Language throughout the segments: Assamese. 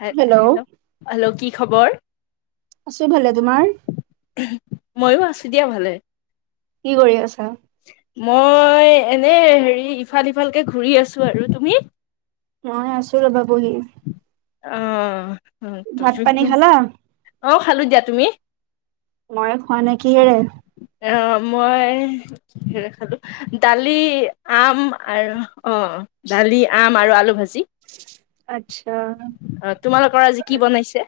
হ হেল্ল' হেল্ল', কি খবৰ? আছো। ভালে তোমাৰ? ময়ো আছো দিয়া ভালে। কি কৰি আছা? মই এনে হেৰি ইফাল সিফালকে ঘূৰি আছো আৰু। তুমি? মই আছো ৰ'বা বহি। অ ভাত পানী খালা অ খালো দিয়া। তুমি? মই খোৱা নেকি হেৰে মই কি খালোঁ! দালি, আম আৰু অ দালি আম আৰু আলু ভাজি। আচ্ছা অ তোমালোকৰ আজি কি বনাইছে?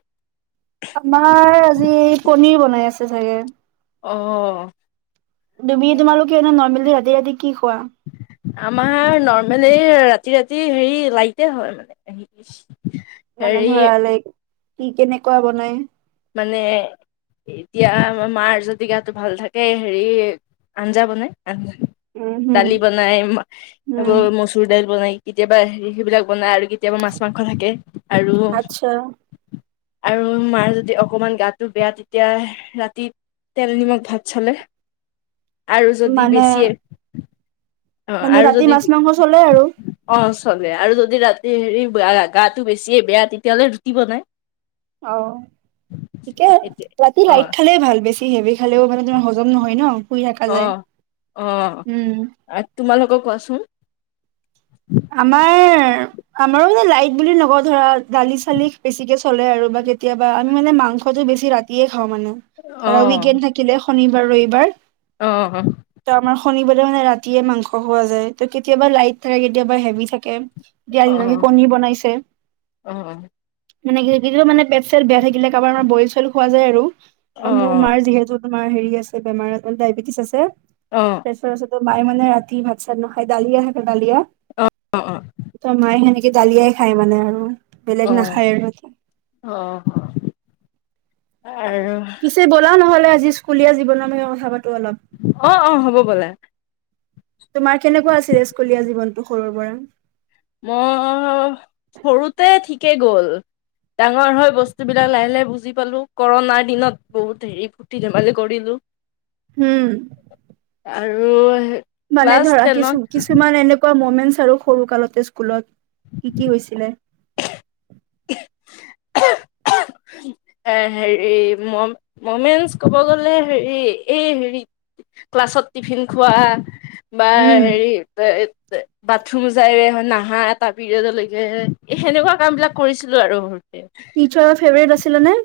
আমাৰ আজি পনীৰ বনাই আছে চাগে অ। তুমি তোমালোকে এ নৰ্মেলি ৰাতি ৰাতি কি খোৱা? আমাৰ নৰ্মেল এই ৰাতি ৰাতি হেৰি লাইতে হয় মানে মানে হেৰি ধৰা লাইক কি কেনেকুৱা বনাই? মানে এতিয়া আমাৰ মাৰ যদি গাটো ভাল থাকে হেৰি আঞ্জা বনাই। উম হম ডালি বনাই, উম মচুৰ দাইালি বনাই, কেতিয়াবা হেৰি সেইবিলাক বনাই আৰু কেতিয়াবা মাছ মাংস থাকে আৰু আচ্ছা আৰু মাৰ অকমান গাটো বেয়া তেতিয়া ৰাতি তেল- নিমখ ভাত চলে আৰু যদি মানে বেছিয়ে অ মানে আৰু ৰাতি যদি মাছ মাংস চলে আৰু অ চলে আৰু যদি ৰাতি হেৰি গাটো বেছিয়ে বেয়া তেতিয়াহ'লে ৰুটি বনাই অ ঠিকে সেইটোৱে ৰাতি অ লাইট খালে ভাল বেছি হেবি খালেও মানে তোমাৰ হজম নহয় ন শুই থাকা অ যায় উম অ তোমালোকক কোৱাচোন? আমাৰ আমাৰো মানে লাইট বুলি নকওঁ ধৰা দালি চালি বেছিকে চলে আৰু বা কেতিয়াবা আমি মানে মাংস মাংস বছি ৰাতিয়ে মানে অ ধ উইকেণ্ড থাকিলে শনিবাৰ ৰবিবাৰ অ আমাৰ শনি মানে ৰাতিয়ে মাংস খোৱা যায় ত কেতিয়াবা লাইট থাকে কেতিয়াবা হেভি থাকে এতিয়া অ কিজানি কণী বনাইছে অ অ মানে কি কিতিয়াও মানে পেট চট বেয়া থাকিলে কাৰোবাৰ আমাৰ বইল চইল খোৱা যায় আৰু মোৰ অ মাৰ যিহেতু, তোমাৰ হেৰি আছে বেমাৰ ডায়েবেটিছ আছে অ', প্ৰেছাৰ আছে মায়ে মানে ৰাতি ভাত চাট নেখাই ডালিয়া থাকে ডালিয়া অ', অ', তই মায়ে সেনেকে দালিয়াই খায় মানে আৰু। বেলেগ অ', নাখায় আৰু অ', আৰু পিছে বলা নহ'লে আজি স্কুলীয়া জিবন লৈ কথা পাতো। অলপ। অ অ হ'ব বলে তোমাৰ কেনেকুৱা আছিলজ কলীয়া জীৱনটো সৰুৰ পৰা মই সৰুতে ঠিকেই গ'ল ডাঙৰ হয় বস্তু বিলাক লাহে লাহে বুজি পালো কৰণাৰ দিনত বহুত হেৰি ফূৰ্তি ধেমালি কৰিলো হম আৰু মানে ক্লাছ ধৰা কিছু টেনত কিছুমান এনেকুৱা মমি ইন চাৰো সৰু কালতে স্কুলত কি কি হৈছিলে এ হেৰি ম মমেনচ ক'ব গ'লে হেৰি এই হেৰিত ক্লাছত টিফিন খোৱা বা উম, হেৰি বাত থুম যাই নাহা এটা পিৰিয়ডলৈকে সেনেকুৱা কাম বিলাক কৰিছিলো আৰু টিচাৰৰ ফেভৰেট আছিলা নে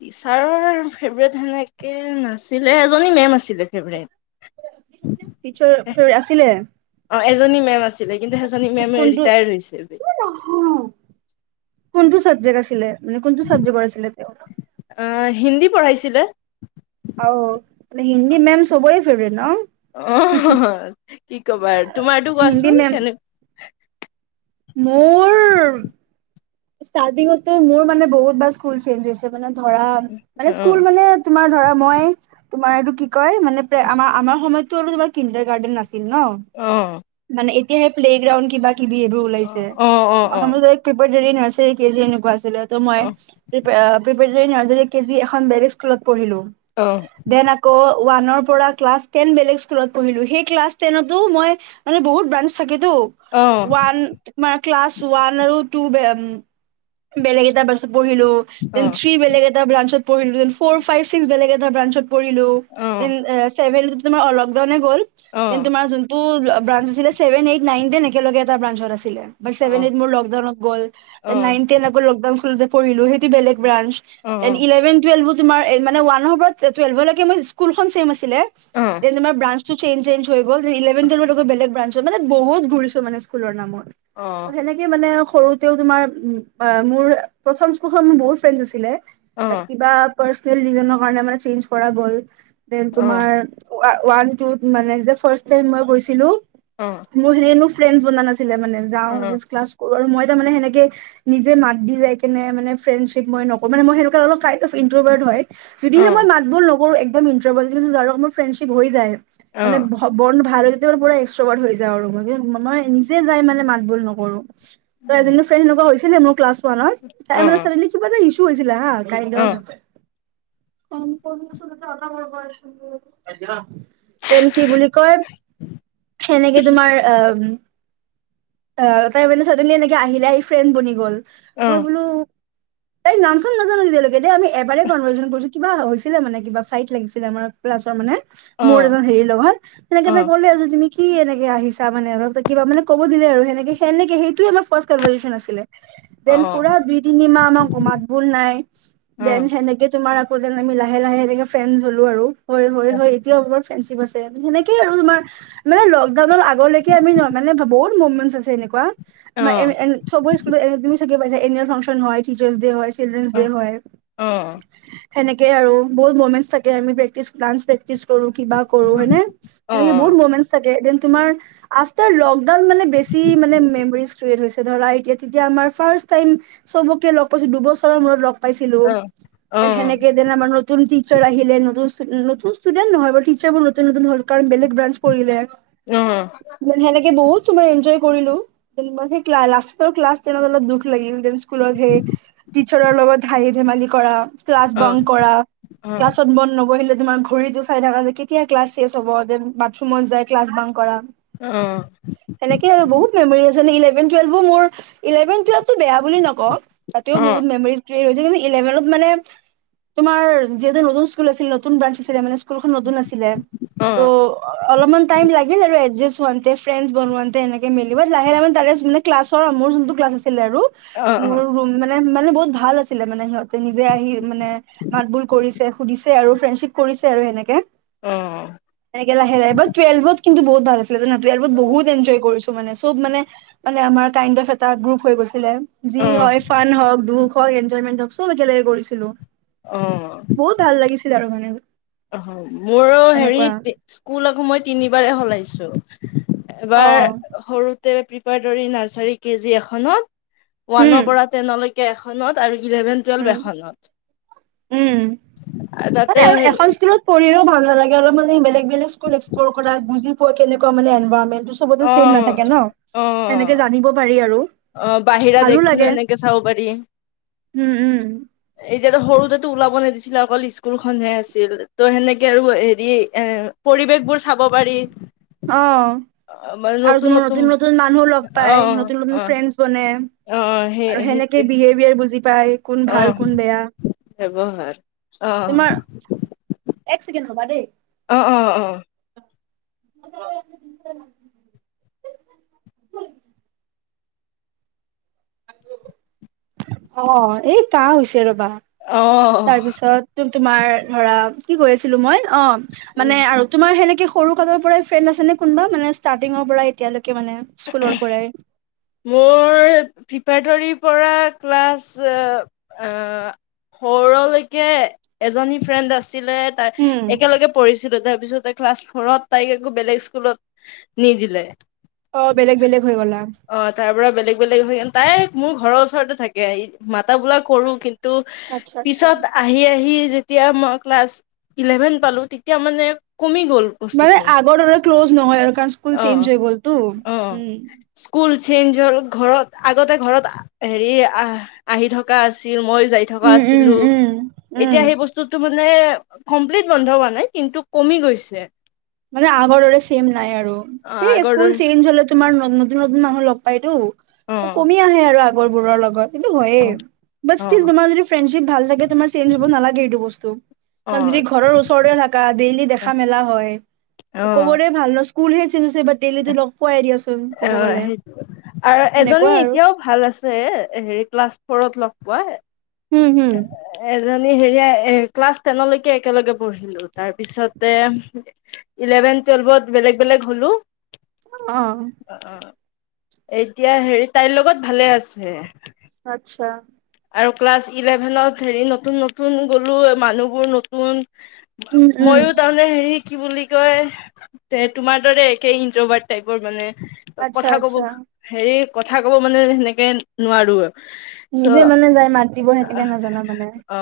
টিচাৰৰ ফেভৰেট সেনেকে নাছিলে এজনী মেম আছিলে ফেভৰেট টিচাৰ টিচা আছিলে অ এজনী মেম আছিলে কিন্তু সেইজনী মেম কোনটো ৰিটায়াৰড হৈছে জি কোনটো চাবজেক্ট আছিলে মানে কোনটো চাবজেক্টৰ আছিলে তেওঁ অ হিন্দী পঢ়াইছিলে চবে ন অহ কি কবা তোমাৰতো হিন্দী কোৱাচোন মেম কেনেক মোৰ [unintelligible] ষ্টাৰ্টিঙতো মোৰ মানে বহুত বাৰ স্কুল চেঞ্জ হৈছে মানে ধৰা অ মানে স্কুল মানে তোমাৰ ধৰা মই তোমাৰ এইটো কি কয় মানে প্ৰ আমাৰ আমাৰ সময়তো আৰু তোমাৰ কিণ্ডাৰ গাৰ্ডেন নাছিল ন অ মানে এ এতিয়াহে প্লেগ্ৰাউণ্ড কিবা কিবি এইবোৰ অ ওলাইছে অ আমা অ অনুজাই কিপাজাই নাৰ্চাৰী কেজি এনেকুৱা আ দি ত মই অ প্ৰিপাৰা প্ৰিপাজাৰি নাৰ্চাৰী কেজি এখন বেলেগ স্কুলত পঢ়িলো অ দেন আকৌ ওৱানৰ পৰা ক্লাছ টেন বেলেগ স্কুলত পঢ়িলো সেই ক্লাছ টেনতো মই মানে বহুত ব্ৰাঞ্চ চাকে টু অ অ ওৱান তোমাৰ ক্লাছ ওৱান আৰু টু বে বেলেগ এটা ব্ৰাঞ্চত পঢ়িলো দেন থ্ৰী বেলেগ এটা ব্ৰাঞ্চত পৰিলো এন ফৰ ফাইভ চিস্ক বেলেগ এটা বাঞ্চত পৰিলো অ দেন চেভেন উঠোতে মই লক ডাউনে হল দেন তোমাৰ যোনটো বাঞ্চ আছিলে ছেভেন এইট নাইন টেন একেলগে এটা ব্ৰাঞ্চত আছিলে অ অ অ অ ছেভেন এইট মোৰ লকডাউনত গ'ল নাইন টেন আকৌ লকডাউন খোলোতে পৰিলো বেলেগ ব্ৰানঞ্চ অ অ তেন ইলেভেন টুৱেলভ তোমাৰ এ মানে ওৱানৰ পৰা টুৱেলভ লেকে মই স্কুলখন ছেম আছিল ছিলে তে তোমাৰ ব্ৰাঞ্চটো চেঞ্জ চেঞ্জ হৈ ইলেভেন টুৱেলভ লেকে বেলেগ ব্ৰাঞ্চৰ মানে বহুত ঘুৰিছো মানে স্কুলৰ নামত অ অ ত সেনেকে মানে সৰুতেও তোমাৰ মোৰ প্ৰথম স্কুলখন বহুত ফ্ৰেণ্ডচ্ আছিল অ অ অ কিবা পাৰ্চেনেল ৰিজনৰ কাৰণে চেঞ্জ কৰা গল দেন তোমাৰ আ ওৱান টু ত মানে যে ফাৰ্ষ্ট টাইম মই গৈছিলো অ মোৰ সে মোৰ ফ্ৰেণ্ডচ্ বনা নাছিল ছিলে মানে যাওঁ জাষ্ট ক্লাছ কৰো আৰু মই তাৰ মানে সেনেকে নিজে মাত দি যাই কেনে মানে ফ্ৰেডশ্বিপ মই নকৰো মানে মই সেকুৱা অলপ টাইপ ই হয় অ অ অ অ যদিহে মই মাত বোৰ নকৰো একদম ইন্টাৰবল কিন্তু মোৰ ফ্ৰেডশ্বিপ হৈ যায় মানে ভ বন ভাল তেতিয়াৰ পৰা এক্স্ৰ হৈ যাওঁ আৰু ম মই নিজে যাই মানে মাত বোল নকৰো ত এজনী ফ্ৰেণ্ড এনেকুৱা হৈছিলে মোৰ ক্লাছ ৱানত তাই মানে ছোৱালীজনীৰ কিবা এটা ইছ্যু হৈছিলে হা কাই লৈ থলে দেন কি বুলি কয় সেনেকে তোমাৰ এহ অ তাই মানে চডেনলি এনেকে আহিলে আহি ফ্ৰেণ্ড বনি গ'ল মই বোলো তাই নাম চাম নাজানো তেতিয়ালৈকে দেই আমি এবাৰে কনভাৰেচন কৰিছো কিবা হৈছিলে মানে কিবা ফাইট লাগিছিলে মানে ক্লাছৰ মানে মোৰ এজন হেৰি লগত তেনেকে তাই কলে আজি তুমি কি এনেকে আহিছা মানে ল ত কিবা মানে কব দিলে আৰু সেনেকে সেনেকে সেইটোৱে আমাৰ ফাৰ্ষ্ট কনভাৰেচন আছিলে অ অ দেন পুৰা দুই তিনি মাহ আমাক মাত বোল নাই অ দেন সেনেকে তোমাৰ কৌ দেন আমি লাহে লাহে এনেকে ফেনচ্ হলো আৰু হৈ হৈ হৈ এতিয়াও অ ফেনশ্বিপ আছে সেনেকে আৰু তোমাৰ মানে লকডাউনৰ আগলৈকে আমি য মানে বহুত অমেচ্ আছে এনেকুৱা আমাৰ এ এ চবৰ স্কু তুমি চাগে পাইছা এনোৱেল ফাংশন হয় টিচাৰছ ডে হয় চিলড্ৰেনছ ডে হয় সেনেকে আৰু বহুত মমেচ থাকে আমি প্ৰেকটিছ ডানেট প্ৰেকটিছ প্ৰেক্টিচ কৰোঁ, কিবা কৰোঁ হয়নে এনেকে বহুত মমেনচ থাকে ডেন তোমাৰ আফটাৰ লডাউন মানে বেছি মানে মেমৰিজ ক্ৰেট হৈছে ধৰা এতিয়া তেতিয়া আমাৰ ফাৰ্ষ্ট টাইম চবকে লগ পাইছো দুবছৰ মূৰত লগ পাইছিলো তেন সেনেকে ডেন আমাৰ নতুন টিচাৰ আহিলে নতুন নতুন ষ্টুডেট নহয় বা টিচাৰ বোৰ নতুন নতুন হ'ল কাৰণ বেলেগ বাঞ্চ পৰিলে সেনেকে বহুত তোমাৰ এনজয় কৰিলো, ডেন সিমান হে লাষ্টত ক্লাছ টেইনত অলপ দুখ লাগিল ডেন স্কুলতহে টিচাৰৰ লগত হাঁহি-ধেমালি কৰা ক্লাছ বাং কৰা ক্লাছত মন নবহিলে তোমাৰ ঘড়ীতো চাই থকা যে কেতিয়া ক্লাছ চেচ হ'ব দেন বাথৰুমত যায় ক্লাছ বাং কৰা সেনেকে আৰু বহুত মেমৰি আছে ইলেভেন টুৱেলভো মোৰ ইলেভেন টেৱেলভ কিন্তু বেয়া বুলি নকওঁ তাতেও বহুত মেমৰিজ ৰ্কিয়েট হৈছে কিন্তু ইলেভন মানে তোমাৰ যিহেতু নতুন স্কুল আছিল নতুন ব্ৰাঞ্চ আছিলে মানে স্কুলখন নতুন আছিলে ত অলপমান চাইড লাগিল আৰু একজাচ একজাচ হওতে ফ্ৰেচ বনাওতে এনেকে মেলিব লাহে লাহে তাৰে মই ক্লাছৰ মোৰ যোনটো ক্লাছ আছে আছিল আৰু মোৰ [unintelligible] মানে মানে বহুত ভাল আছিলে মানে সিহঁতে নিজে আহি মানে মাত বোল কৰিছে সুধিছে আৰু ফ্ৰেডশ্বিপ কৰি কৰিছে আৰু এনেকে এনেকে লাহে লাহে বাট টোৱেলভত কিন্তু বহুত ভাল আছিলে জানা টোৱেলভত বহুত এনজয় কৰিছো মানে চব মানে মানে আমাৰ কাইড অফ এটা গ্ৰুপ হৈ গৈছিলে যি হয় ফান হওক দুখ দুখ হওক এনজয়মেন্ট হওক চব একেলগে কৰিছিলো অ বহুত ভাল লাগিছিল আৰু মানে অ', মোৰো হেৰি এনেকুৱা। স্কুল আকৌ মই তিনিবাৰে সলাইছো এবাৰ অ', সৰুতে প্ৰিপাৰডৰি, নাৰ্চাৰী, কে জি এখনত উম, ওৱানৰ পৰা টেইনলৈকে এখনত আৰু ইলেভেন টুৱেলভ উম, এখনত, উম। মানে তাতে আৰু হে [unintelligible] ভাল নালাগে অলপমান বেলেগ বেলেগ স্কুলত এক্সপ্লৰ কৰা বুজি পোৱা কেনেকুৱা মানে এনভাৰনমেট চবতো অ চেম নাথাকে ন অ সেনেকে জানিব পাৰি আৰু অ বাহিৰা ভালো দেশখনো লাগে এনেকে চাব পাৰি উম-উম এতিয়াতো সৰুতেো ওলাব নিদিছিলে অকল স্কুলখনহে আছিল ত' সেনেকে আৰু হেৰি এ পৰিৱেশবোৰ চাব পাৰি। অ', আৰু তোমাৰ নতুন নতুন মানুহ লগ অ পাই নতুন অ নতুন ফ্ৰেড অ সেই আৰু সেনেকে সেইটোৱে বিহেভিয়াৰ বুজি পাই কোন অ ভাল কোন বেয়া ব্যৱহাৰ অ তোমাৰ এক ছেকেণ্ড ৰবা দেই অ', - অ', -অ', [unintelligible] অ', এই কাহ হৈছে ৰবা অ তাৰপিছত তুমি তোমাৰ ধৰা কি কৈ আছিলো মই অ', উ মানে আৰু তোমাৰ সেনেকে সৰু কালৰ পৰাই ফ্ৰেণ্ড আছেনে কোনোবা মানে ষ্টাৰ্টিঙৰ পৰাই এতিয়ালৈকে মানে স্কুলৰ পৰাই। মোৰ প্ৰিপাৰেটৰীৰ পৰা ক্লাছ অ', - অ', ফৰলৈকে এজনী ফ্ৰেণ্ড আছিলে তাৰ উম। একেলগে পঢ়িছিলো তাৰ তাৰপিছতে ক্লাছ ফৰত তাইক একো বেলেগ স্কুলত নিদিলে অ', বেলেগ-বেলেগ অ', তাৰ পৰা বেলেগ-বেলেগ হৈ তাই মোৰ ঘৰৰ ওচৰতে থাকে ম [unintelligible] কৰো কিন্তু আচ্ছা আচ্ছা পিছত আহি-আহি যেতিয়া মই ক্লাছ ইলেভেন পালো তেতিয়া মানে কমি গ'ল মানে বস্তুটো আগৰ দৰে ক্ল'জ নহয় আৰু কাৰণ স্কুল চেঞ্জ অ', হৈ গ'লতো - অ', উম স্কুল চেঞ্জ হ'ল ঘৰত আগতে ঘৰত হে আহি থকা আছিল মই যাই থকা উম উম আছিলো, উম উম এতিয়া সেই বতটো মানে মানে কমপ্লিট বন্ধ হোৱা নাই কিন্তু কমি গৈছে। মানে আগৰৰে চেম নাই আৰু অ সেই আগৰ স্কুল দৰে চেঞ্জ হলে তোমাৰ নতুন মানুহ লগ অ পাইতো কমি আহে আৰু আগৰ বোৰৰ লগত। সেইটো অ অ হয়য়ে মাৰ য ফ্ৰেডচিপ ভাল থাকে তোমাৰ চেঞ্জ হব নালাগে এইটো বস্তু। অ কাৰণ যদি ঘৰৰ ওচৰতে থাকী ডেইলি দেখা মেলা হয়। অ ক'বৰেই ভাল ন স্কুলহে চেজ হৈছে বাট দেইলিটো লগ পোৱাই দিয়া। অ' সেইটো আৰু এজনী সেনেকুৱা আৰু এতিয়াও ভাল আছে হেৰি ক্লাছ ফৰত পোৱা। উম হম। হেৰি স্কাছ টেনৰ লৈকে একেলগে পঢ়িছিলো তাৰপিছতে ইলেভেনট ভ টুৱেলভত বেলেগ বেলেগ হ'লো। অ'। এতিয়া হেৰি তাইৰ লগত ভালে আছে। আত্ছা। আৰু ক্লাছ ইলেভেনত হেৰি নতুন নতুন গ'লোঁ মানুহবোৰ নতুন। উম উম ময়ো তাৰমানে হেৰি কি বুলি কয় যে তোমাৰ দৰে একে ইনত্ৰবাদ টাইপৰ মানে। আচ্ছা কথা কব আচ্ছা হেৰি কথা কব মানে সেনেকে নোৱাৰো আৰু। নিজে মানে যাই মাতিব সেনেকে নাজানা মানে, অ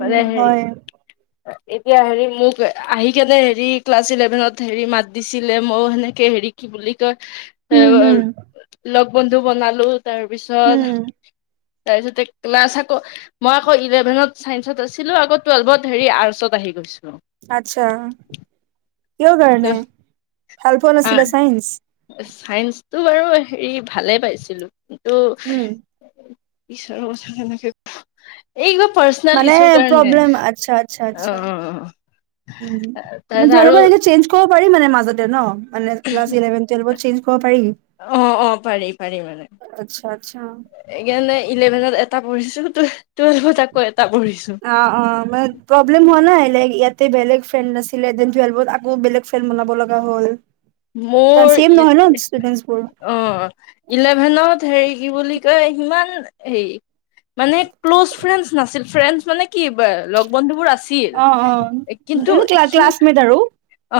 মানে উম হেৰি হয়। এতিয়া হেৰি মোক আহি কেনে হেৰি ক্লাছ ইলেভেনত হেৰি মাত দিছিলে মইয়ো সেনেকে হেৰি কি বুলি কয় উম হম এ লগ বন্ধু বনালো তাৰ উম পিছত তাৰপিছতে ক্লাছ আকৌ মই আকৌ ইলেভেনত চাইন্সত আছিলো আকৌ টুৱেল্ভত হেৰি আৰ্চত আহি গৈছো। আত্ছা, কিয় কাৰণে ভাল পোৱা আছিলে চাইন্স? চাইন্সটো বাৰু হেৰি ভালে পাইছিলো কিন্ত উম ঈশ্বৰৰ কথা কেনেকে এইবাৰ মানে প্ৰব্লেম, আচ্ছা আচ্ছা অ আচ্ছা। উ মান তাৰপিছত আৰু তোমালোকৰ এনে চেঞ্জ কৰিব পাৰি মানে মাজতে ন? মানে ক্লাছ ইলেভেন টুৱেলভত চেঞ্জ কৰিব পাৰি। অ অ' পাৰি পাৰি মানে, আচ্ছা আচ্ছা সেইকাৰণে ইলেভেনত এটা পঢ়িছো টুৱেলভত আকৌ এটা পঢ়িছো। অ' অ' প প্ৰব্লেম হোৱা নাই লাইক ইয়াতে বেলেগ ফ্ৰড নাছিলে দেন টোৱেলভত আকৌ বেলেগ ফ্ৰণ্ড বনাব লগা হ'ল। মোৰ, চেম নহয় ন ষ্টুডেন্টচবোৰ অ' ইলেভেনত হেৰি কি বুলি কয় সিমান হেৰি, মানে ক্ল'জ ফ্ৰেণ্ড নাছিল ফ্ৰেণ্ড মানে কি লগ বন্ধু বোৰ আছিল, অ অ কিন্তু মানে ক্লা সি ক্লাছমেট আৰু অ,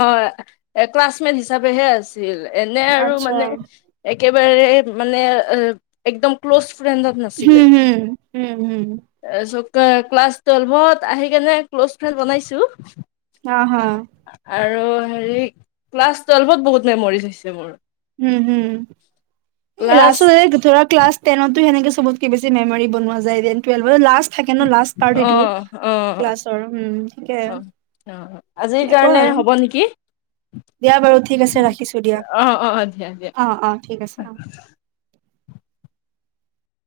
ক্লাছমেট হিচাপেহে আছিল এনে আৰু আচ্ছা মানে একেবাৰে মানে একদম ক্লজ ুডণ্টত নাছিলে, হুম হুম হুম হুম তাৰ ক্লাছ টুৱেল্ভত আহি কেনে ক্ল'জ ফ্ৰেণ্ড বনাইছো। আহ হা। আৰু হেৰি ক্লাছ টুৱেল্ভত বহুত মেমৰিজ হৈছে মোৰ। উম হম, এই লা ক্লাছ ধৰা ক্লাছ টেনটো সেনেকে চবতকে বেছি মেমৰিজ বনোৱা যায়। েলভ লা থাকে ন লাষ্টাৰটো, অ', অ', অ ক্লাছৰ িকে অ অ আজিৰ কাৰণে হব নেকি? দিয়া বাৰু ঠিক আছে ৰাখিছোঁ দিয়া। অ' অ' ঠিক আছে অ'।